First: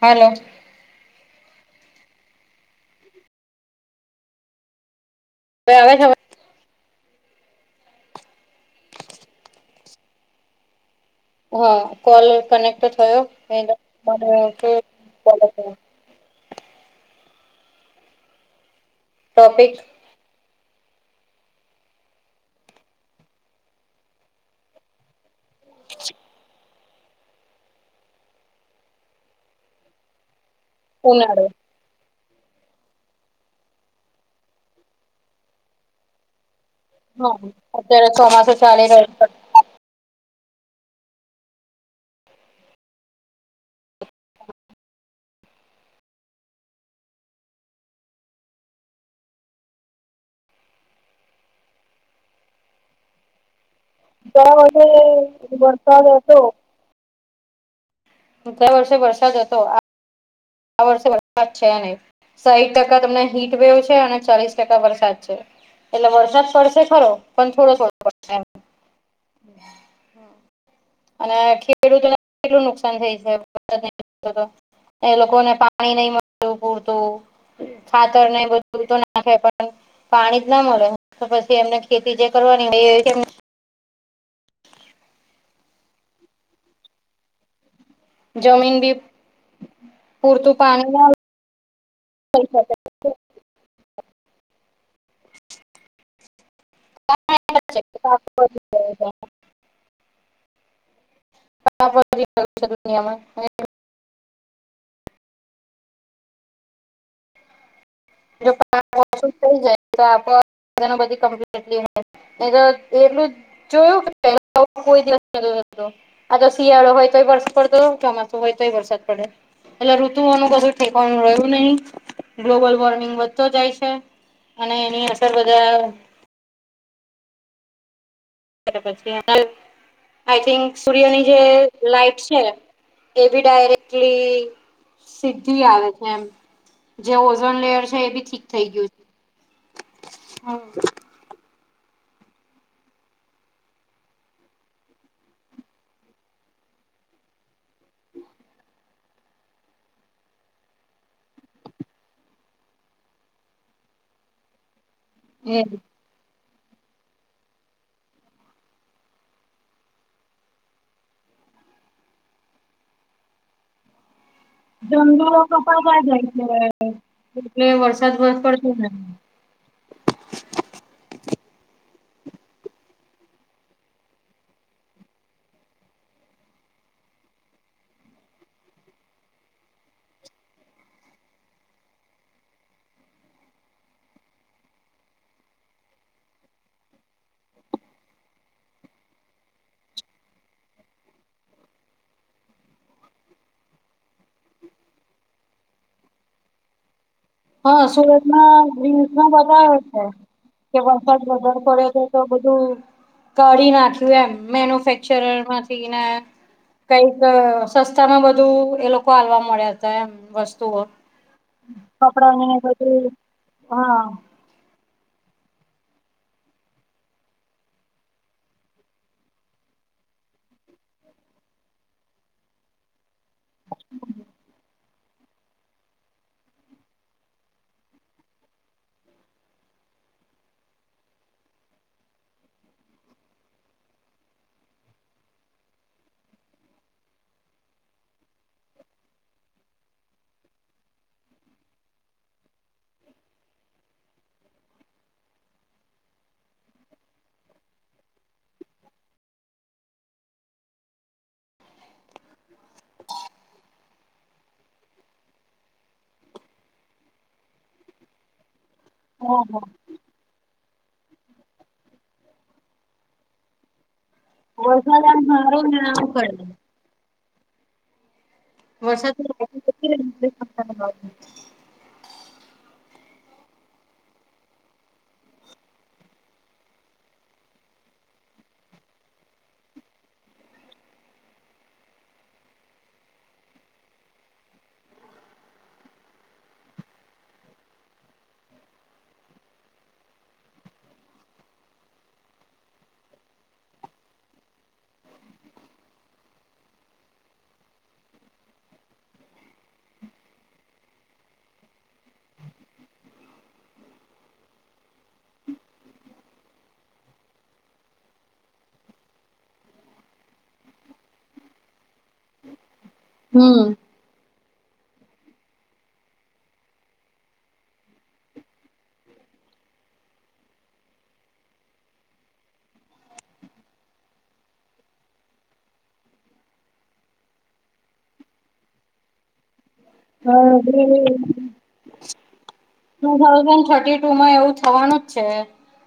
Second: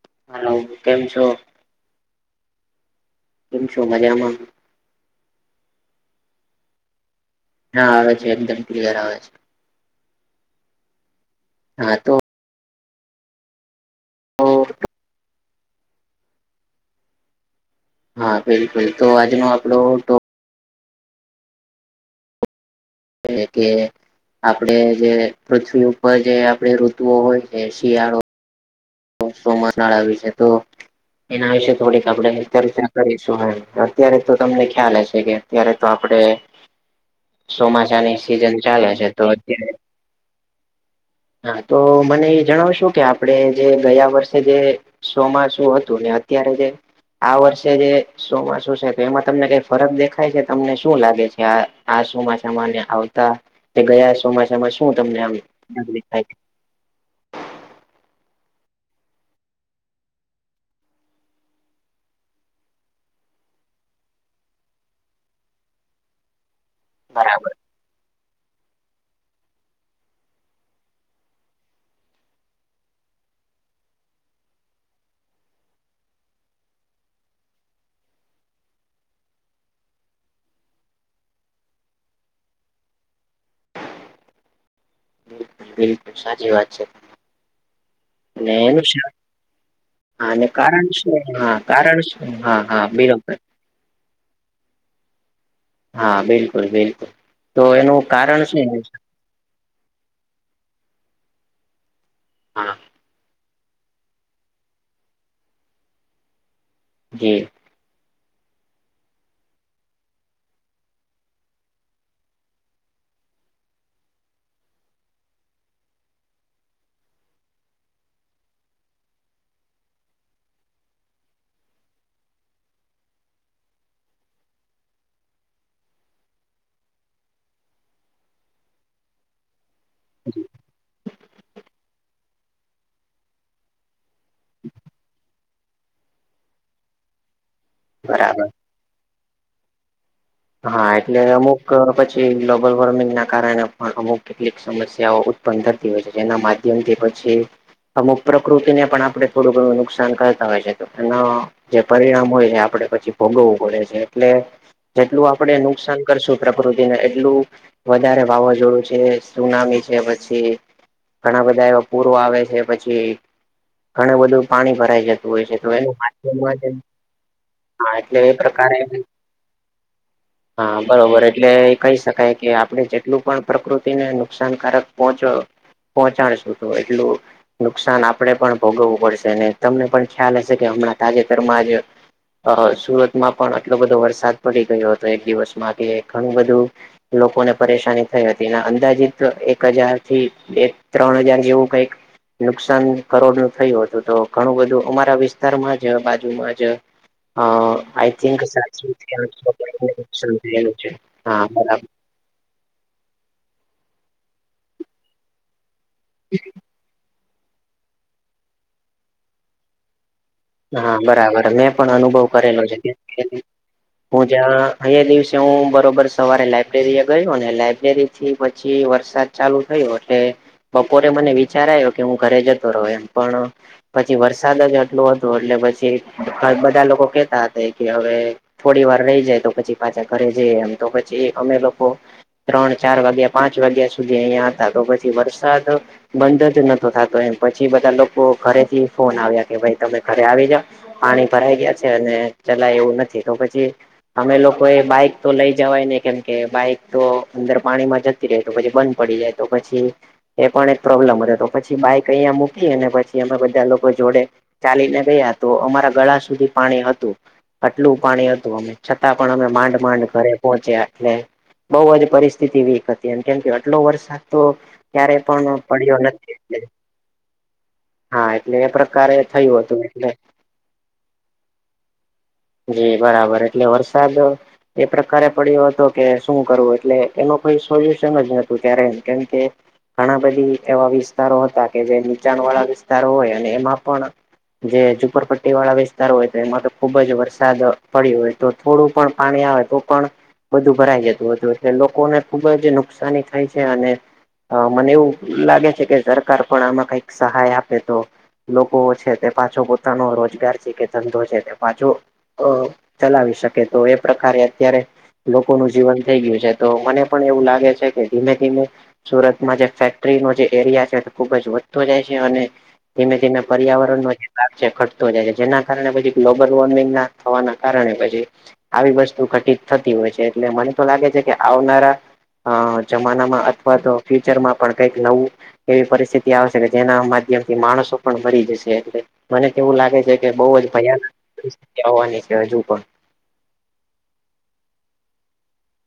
Hello hello કેમ છો? કેમ છો મજામાં? હવે આવે છે અવાજ હા આવે છે એકદમ ક્લિયર આવે છે. હહ હા તો કોલ કનેક્ટ થયો? [unintelligible] હા બિલકુલ તો આજનો ટોપિક આપડો ટો એ કે આપડે જે પૃથ્વી ઉપર જે આપણે રૂત ઋતુઓ હોય છે શિયાળો સોમનાળા વિશે તો ઉનાળો એના વિશે થોડીક આપડે એમ ચર્ચા કરીશું હહ અત્યારે તો તમને ખ્યાલ હશે કે અત્યારે તો આપડે હા અત્યારે ચોમાસાની ચોમાસું સિઝન ચાલી ચાલે છે રહ્યું તો. હા તો મને એ જણાવશો કે આપણે જે ગયા વર્ષે જે શો માં શું હતું ને અત્યારે જે આ વર્ષે જે સોમાસું છે તો એમાં તમને કઈ ફરક દેખાય છે તમને શું લાગે છે આ આ ચોમાસામાંને આવતા ગયા ચોમાસામાં શું તમને વર્ષે વરસાદ આમકલીફ થાય? હતો ગ્યાં વર્ષે વરસાદ હતો આ આ વર્ષે વરસાદ છે નહી સાહીઠ ટકા તમને હીટ વેવ છે અને ચાલીસ ટકા વરસાદ છે. એટલે વરસાદ પડશે ખરો બરાબર પણ થોડો. થોડો પડશે એમ. અને ખેડૂતોને કેટલું નુકસાન થાય છેરસા. એ લોકો ને પાણી નહી મળતુ પૂરતું. ફાતર નહી બધું તો નાખે પણ. પાણી જ ના મળે તો પછી એમને ખેતી જે કરવાની હોય એવી બિલકુલ સાચી વાત છે. એનું જમીન શ બી આ નું પૂરતું કારણ પાણી ના સુ? લઈ હા કારણ શ હા હા બીન હા બિલકુલ બિલકુલ તો એનું કારણ શું. દુનિયામાં. હા [inaudible] હૈ. જો પાંચ વર્ષ થ‌ઇ જાય તો આપ બધી કમ્પ્ટલી. એ તો એટલું જોયું કે કોઈ દિવસ. આ તો શિયાળો હોય તોય વરસાદ પડતો ચોમાસું હોય તોય વરસાદ પડે. એટલે ઋતુઓનું કશું ઠેકાળુ રહ્યું નહી ગ્લોબલ વોર્મિંગ. વધતો જાય છે અને એની અસર બધા. પછી આઈ થિંક. સૂર્યની જે લાઈટ છે એ બી ડાયરેક્ટલી. થી આવે છે જે ઓઝન લેયર છે એ બી બરાબર ઠીક થઈ ગયું છે. હા એટલે અમુક પછી ગ્લોબલ વોર્મિંગ ના કારણે પણ અમુક કેટલીક સમસ્યાઓ. ઉત્પન કરતી હોય છે જેના માધ્યમથી પછી. અમુક પ્રકૃતિને પણ આપણે થોડું ઘણું નુકસાન કરતા હોય છે તો એ. જે પરિણામ હોય એ આપડણે પછી ભોગવવું પડે છે એટલે જેટલું આપણે હમ નુકસાન. કરશું પ્રકૃતિને એટલું વધારે વાવાઝોડું છે સુનામી છે પછી. ઘણા બધા એવા પૂરો આવે છે પછી. ઘણું બધું પાણી ભરાઈ જતું જંગલો હોય છે તો એ કપાતા જાય છે માધમ. એટલે વરસાદ એટલે વર પડતુ નથી. હા બરોબર એટલે એ કહી શકાય કે આપણે જેટલું પણ પ્રકૃતિને નુકસાનકારક પહોંચો. પહોંચાડશું તો એટલું. નુકસાન આપડે પણ ભોગવવું પડશે તમને પણ ખ્યાલ હશે કે હમણાં તાજેતરમાં જ. અ સુરતમાં પણ આટલો બધો વરસાદ પડી ગયો હતો એક દિવસમાં કે ઘણું બધું. લોકોને પરેશાની થઈ હતી અંદાજીત એક હજાર થી. બે ત્રણ હજાર જેવું કઈક. નુકસાન કરોડ નું થયું હતું તો ઘણું બધું અમારા વિસ્તારમાં જ બાજુમાં જ. હા આક. સુરતમાં રીલ્સમાં બતાવે છે કે વરસાદ વધારે [inaudible] પડ્યો તો બધું કાઢી નાખ્યું એમ મેન્યુફેક્ચર માંથી ને. [inaudible] કઈક સસ્તા માં બધું એ લોકો હાલવા મળ્યા હતા એમ વસ્તુ. હા બરાબર મેં પણ અનુભવ કરેલો છે. બધું હા જ્યાં અહીંયા દિવસે હું બરોબર સવારે લાયબ્રેરી એ ગયો અને લાયબ્રેરી થી પછી વરસાદ. ચાલુ થયું એટલે બપોરે મને વિચાર આવ્યો કે હું ઘરે જતો રહ્યો એમ પણ. પછી વરસાદ જ આટલું હતું એટલે પછી બધા લોકો કેતા હતા કે હવે. થોડી વાર રહી જાય તો પછી પાછા ઘરે જઈ એમ તો પછી અમે લોકો. ત્રણ ચાર વાગ્યા પાંચ વાગ્યા સુધી અહિયાં હતા તો પછી વરસાદ બંધ જ નતો થતો એમ પછી બધા લોકો ઘરેથી ફોન આવ્યા કે ભાઈ તમે ઘરે આવી જા પાણી ભરાઈ ગયા છે અને ચલાય એવું નથી તો પછી, અમે લોકો એ બાઈક તો લઈ જવાય ને કેમ કે બાઈક તો અંદર પાણીમાં જ તે તો પછી બંધ પડી જાય તો પછી એ પણ એક પ્રોબ્લેમ હતો તો પછી બાઈક અહીંયા મૂકી અને પછી અમે બધા લોકો જોડે ચાલીને ગયા તો અમારા ગળા સુધી પાણી હતું અટલું પાણી હતું અમે. છતાં પણ અમે ઓહો માંડ માંડ ઘરે. પહોચ્યા એટલે બઉુ જ પરિસ્થિતિ વીક હતી એમ કેમ આટલો વરસાદ. તો વરસાદ આમ ક્યારે સારો પણ ને પડ્યો આમ કરે નથી એટલે. હા એટલે એ વરસાદ પ્રકારે થયું હતું એટલે જી બરાબર એટલે વરસાદ એ પ્રકારે પડ્યો હતો કે શું કરવું એટલે એનો કોઈ સોલ્યુશન જ નતું ક્યારેય કેમકે ઘણા બધી એવા વિસ્તારો હતા કે જે નીચાણ વાળા વિસ્તારો હોય અને એમાં પણ જે ઝુપરપટ્ટી વાળા વિસ્તારો હોય તો એમાં તો ખુબ જ વરસાદ પડી્યો હોય તો થોડું પણ પાણી આવે તો પણ બધું ભરાઈ જતું હતું એટલે લોકોને ખુબ જ નુકસાની થાય છે અને અ મને એવું લાગે છે કે સરકાર પણ આમાં કઈક સહાય આપે તો લોકો છે. તે પાછો પોતાનો રોજગાર છે કે ધંધો છે તે પાછો અ ચલાવી શકે તો એ પ્રકારે અત્યારે લોકોનું જીવન થઈ ગયું છે તો મને પણ એવું લાગે છે કે ધીમે ધીમે સુરતમાં જે ફેક્ટરીનો જે એરિયા છે તે ખુબ જ વધતો જાય છે અને ધીમે તેના હમ પર્યાવરણ વચ્ચ ઘટતો જાય છે જેના કારણે પછી ગ્લોબલ વોર્મિંગ ના થવાના કારણે પછી આવી વસ્તુ ઘટિત થતી હોય છે એટલે મને તો લાગે છે કે આવનારા અ જમાનામાં અથવા તો ફ્યુચર માં પણ કઈક નવું એવી પરિસ્થિતિ આવશે કે જેના માધ્યમ થી માણસો પણ મરી જશે એટ મને કેવું લાગે છે કે બહુ હા જ ભયાનક પરિસ્થિતિ આવવાની છે હજુ પણ ટુ થાઉઝન્ડ થર્ટી ટુ માં એવું થવાનું જ છે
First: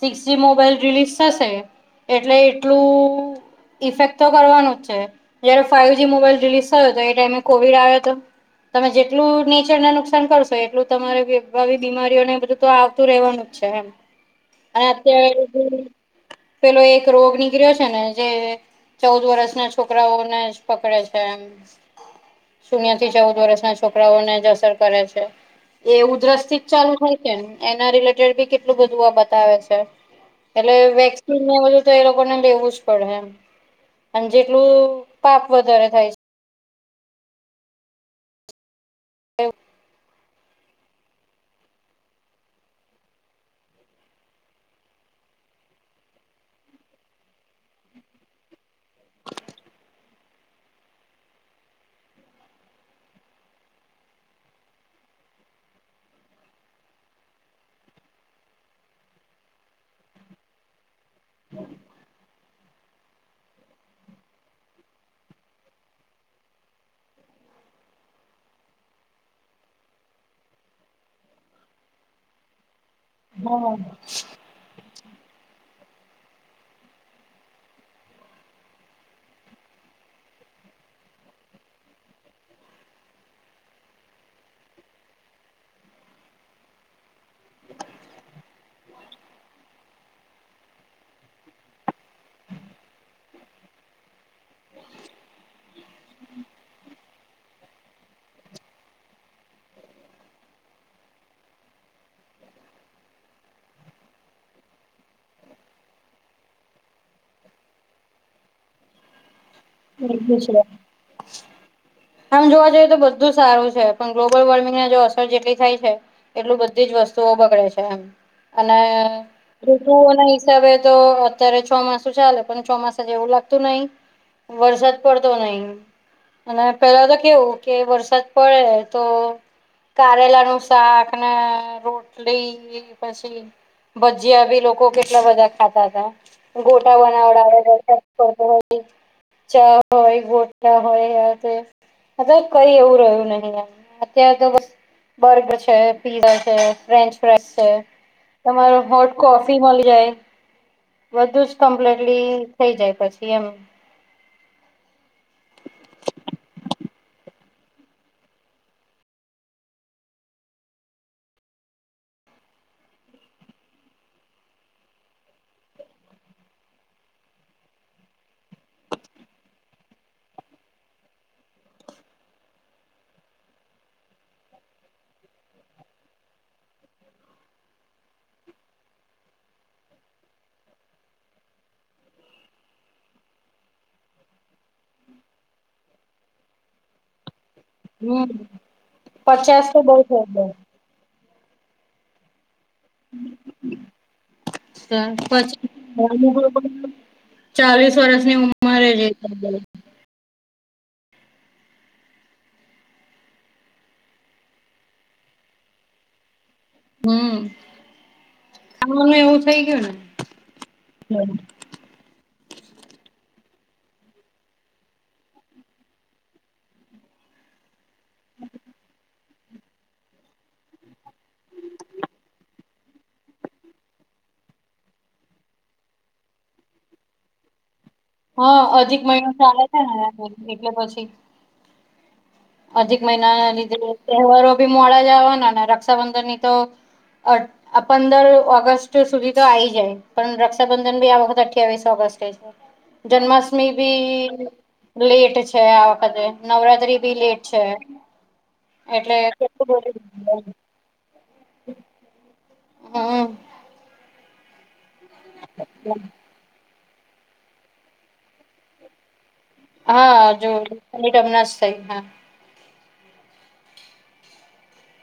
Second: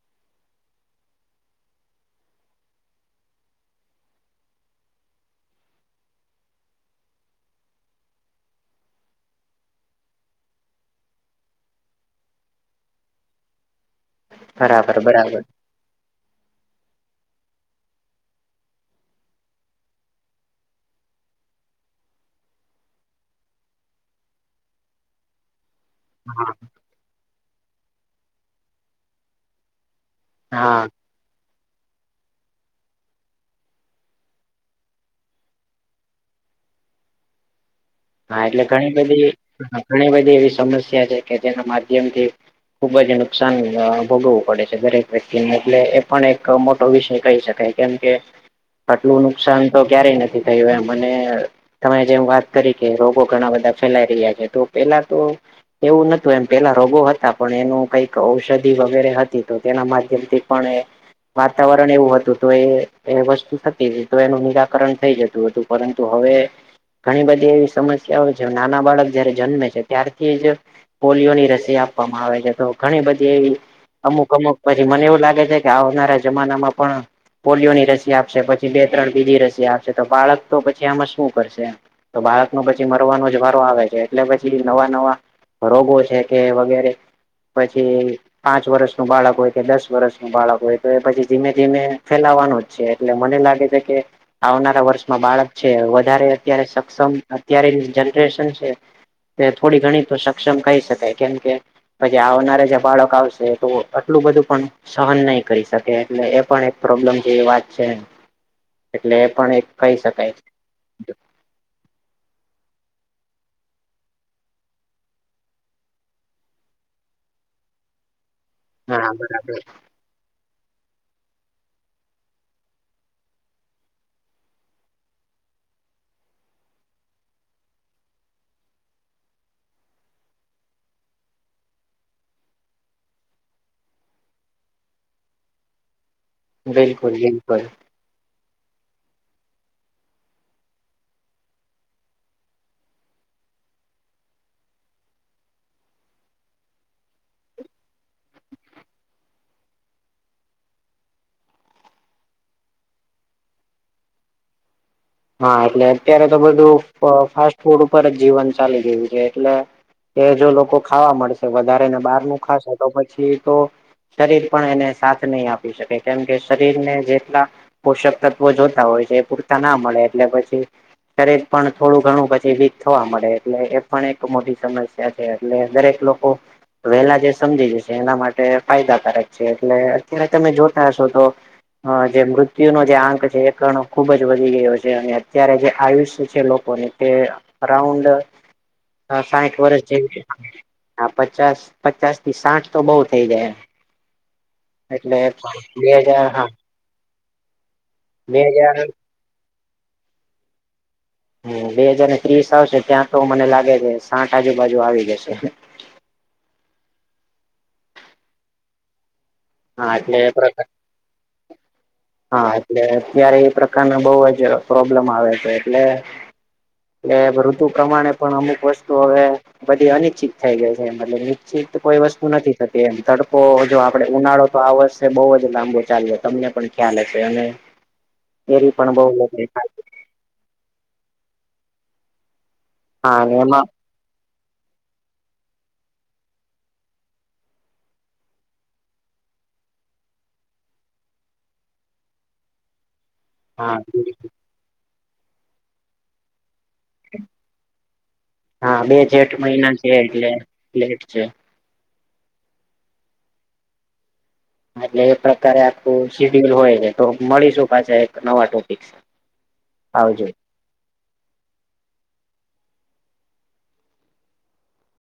સિક્સ જી મોબાઈલ રિલીઝ થશે એટલે એટલું ઇફેક્ટ તો કરવાનું જ છે જયારે ફાઈઇવ જ મોબાઈલ રિલીઝ થયો હતો એ ટાઈમે કોવિડ આવ્યો હતો તમે જેટલું નેચરને નુકસાન કરશો એટલું તમારે આવી બીમારીઓને બધું તો આવતું રહેવાનું અચ્છા એમ અને બરાબર બરાબર અત્યારે પેલો એક રોગ નીકળ્યો છે ને જે ચૌદ વર્ષના છોકરાઓને જ પકડે છે એમ શૂન્યથી ચૌદ વર્ષના છોકરાઓને જ અસર કરે છે એ ઉધરસ હા થી જ ચાલુ થાય એના રિલેટેડી કેટલું બધું બતાવે છે હા એટલે જુ તો એ લોકોને લેવું જ પડેમ અને જેટલું પાપ વધારે થાય છે હા એટલે ઘણી બધી ઘણી બધી એવી સમસ્યા છે કે જેના માધ્યમથી ખુબ જ નુકસાન ભોગવું પડે છે દરેક વ્યક્તિને એટલે એ પણ એક મોટો વિષય કહી શકાય કેમ કે આટલું નુકસાન તો ક્યારેય નથી થયું એ મને તમે જેમ વાત કરી કે રોગો ઘણા બધા ફેલાઈ રહ્યા છે તો પેલા તો એવું નતું એમ પેલા રોગો હતા પણ એનું કઈક ઔષધિ વગેરે હતી તો તેના માધ્યમથી પણણે વાતાવરણ એવું હતું તો એ વસ્તુ થતી હતી તો એનું નિરાકરણ થઈ જતું હતું પરંતુ હવે ઘણી બધી એવી સમસ્યા હો છે નાના બાળક જયારે જન્મે છે ત્યારથી જ પોલિયોની રસી આપવામાં આવે છે તો ઘણી બધી એવી હા અમુક અમુક પછી મને એવું લાગે છે કે આવનારા જમાનામાં પણ પોલિયોની રસી આપશે પછી બે ત્રણ બીજી રસી આપશે તો બાળક તો પછી આમાં શું કરશે તો ભાર પછી મરવાનો જ વારો આવે છે એટલે પછી નવા નવા રોગો છે કે વગેરે પછી પાંચ વર્ષ ન બાળક હોય કે દસ વર્ષ ન બાળક હોય તો એ પછી ધીમે ધીમે ફેલાવાનું જ એટલે મને લાગે છે કે આવનારા વર્ષમાં બાળક છે વધારે અત્યારે સક્ષમ અત્યારેની જનરેશન છે તે થોડી ઘણી તો સક્ષમ કહી શકાય કેમ કે પછી આવનારા જે બાળક આવશે તો આટલું બધું પણ સહન નહી કરી શકે એટલે એ પણ એક પ્રોબ્લેમ જેવી વાત છે એટલે એ પણ એક કહી શકાય વકમ સમ [unintelligible] આમ જોવા જઈએ તો બધું સારું છે પણ ગ્લોબલ વોર્મિંગને જો અસર જેટલી થાય છે એટલું બધી જ વસ્તુઓ બગડે છે એમ અને હા બરાબર રુ ના હિસાબે તો અત્યારે ચોમાસું ચાલે પણ ચોમાસ જ એવું લાગતું નહી વરસાદ પડતો નહી અને પેલા તો કેવું કે વરસાદ પડે તો કારેલાનું શાક ને રોટલી પછી ભજીયા બી લોકો કેટલા બધા ખાતા હતા ગોટા બિલકુલ બિલકુલ બનાવડા વે ચા હોય ગોટા હોય હવે કઈ એવું રહ્યું નહી એમ અત્યારે તો બર્ગર છે પીઝા છે ફ્રેન્ચ ફ્રાઈ છે. તમારો હોટ કોફી મળી જાય બધું જ કમ્પ્લીટલી થઈ જાય પછી એમ. હા એટલે અત્યારે તો બધું ફાસ્ટ ફૂડ ઉપર જ જીવન ચાલી રહ્યું છે એટલે કે જો લોકો ખાવા મળશે વધારે ને બહાર નું ખાશે તો પછી તો શરીર પણ એને સાથ નહી આપી શકે કેમ કે શરીર ને જેટલા પોષક તત્વો જોતા હોય છે એ પૂરતા ના મળે એટલે પછી પણ થોડું ઘણું પછી વીક થવા મળે એટલે એ પણ એક મોટી સમસ્યા છે એટલે દરેક લોકો વેલા જે સમજી જશે એના માટે ફાયદાકારક છે એટલે અત્યારે તમે જોતા હશો તો હા જે મૃત્યુનો જે આંક છે એ કરણો ખુબ જ વધી ગયો છે. અત્યારે જે આયુષ્ય છે લોકોની તે અરાઉન્ડ હમ સાહીઠ પચાસ તો વર્ષ બઉ થઈ જેવી જાય હા પચાસ પચાસ થી સાઠ તો બહુ થઈ જાય. એટલે બે હજાર હા પછી [unintelligible] ચાલીસ વર્ષની બે હજાર ઉંમરે એ થઈ જાય છે. હ બે હાજારને ત્રીસ આવશે ત્યાં તો મને લાગે છે સાઠ આજુબાજુ આવી જશે. હમ ખવાન એવું થઈ ગયું હા એટલે ને. હા એટલે અત્યારે એ પ્રકારના બહ જ પ્રોબ્લેમ આવે છે એટલે એટલે ઋતુ પ્રમાણે પણ અમુક વસ્તુ હવે બધી અનિશ્ચિત થઈ ગઈ છે મતલબ નિશ્ચિત કોઈ વસ્તુ નથી થતી એમ તડકો જો આપડે ઉનાળો તો આ વર્ષે બહુ જ લાંબો ચાલ્યો તમને પણ ખ્યાલ હશે અને હા કેરી પણ અધિક બહુ મહિનો મોટી ચાલે થાય. છે ને એટલે પછી અધિક હા અને મહિનાના એમાં લીધે તહેવારો બી મોડા આવાનાને રક્ષાબંધન ની તો આ પંદર ઓગસ્ટ સુધી તો આવી જાય. પણ રક્ષાબંધન બી આ વખત અઠવીસ ઓગસ્ટ જન જન્માષ્ટમી હા બી લેટ છે આ વખતે નવરાત્રી ભી લેટ છે. હા બે એટલે જેઠ મહિના છે, એટલે લેટ છે. હમ. એટલે એ પ્રકારે આખું શીડ્યુલ હોય છે તો મળીશું પાછા એક નવા ટોપિક આવજો હા [unintelligible] થઈ હા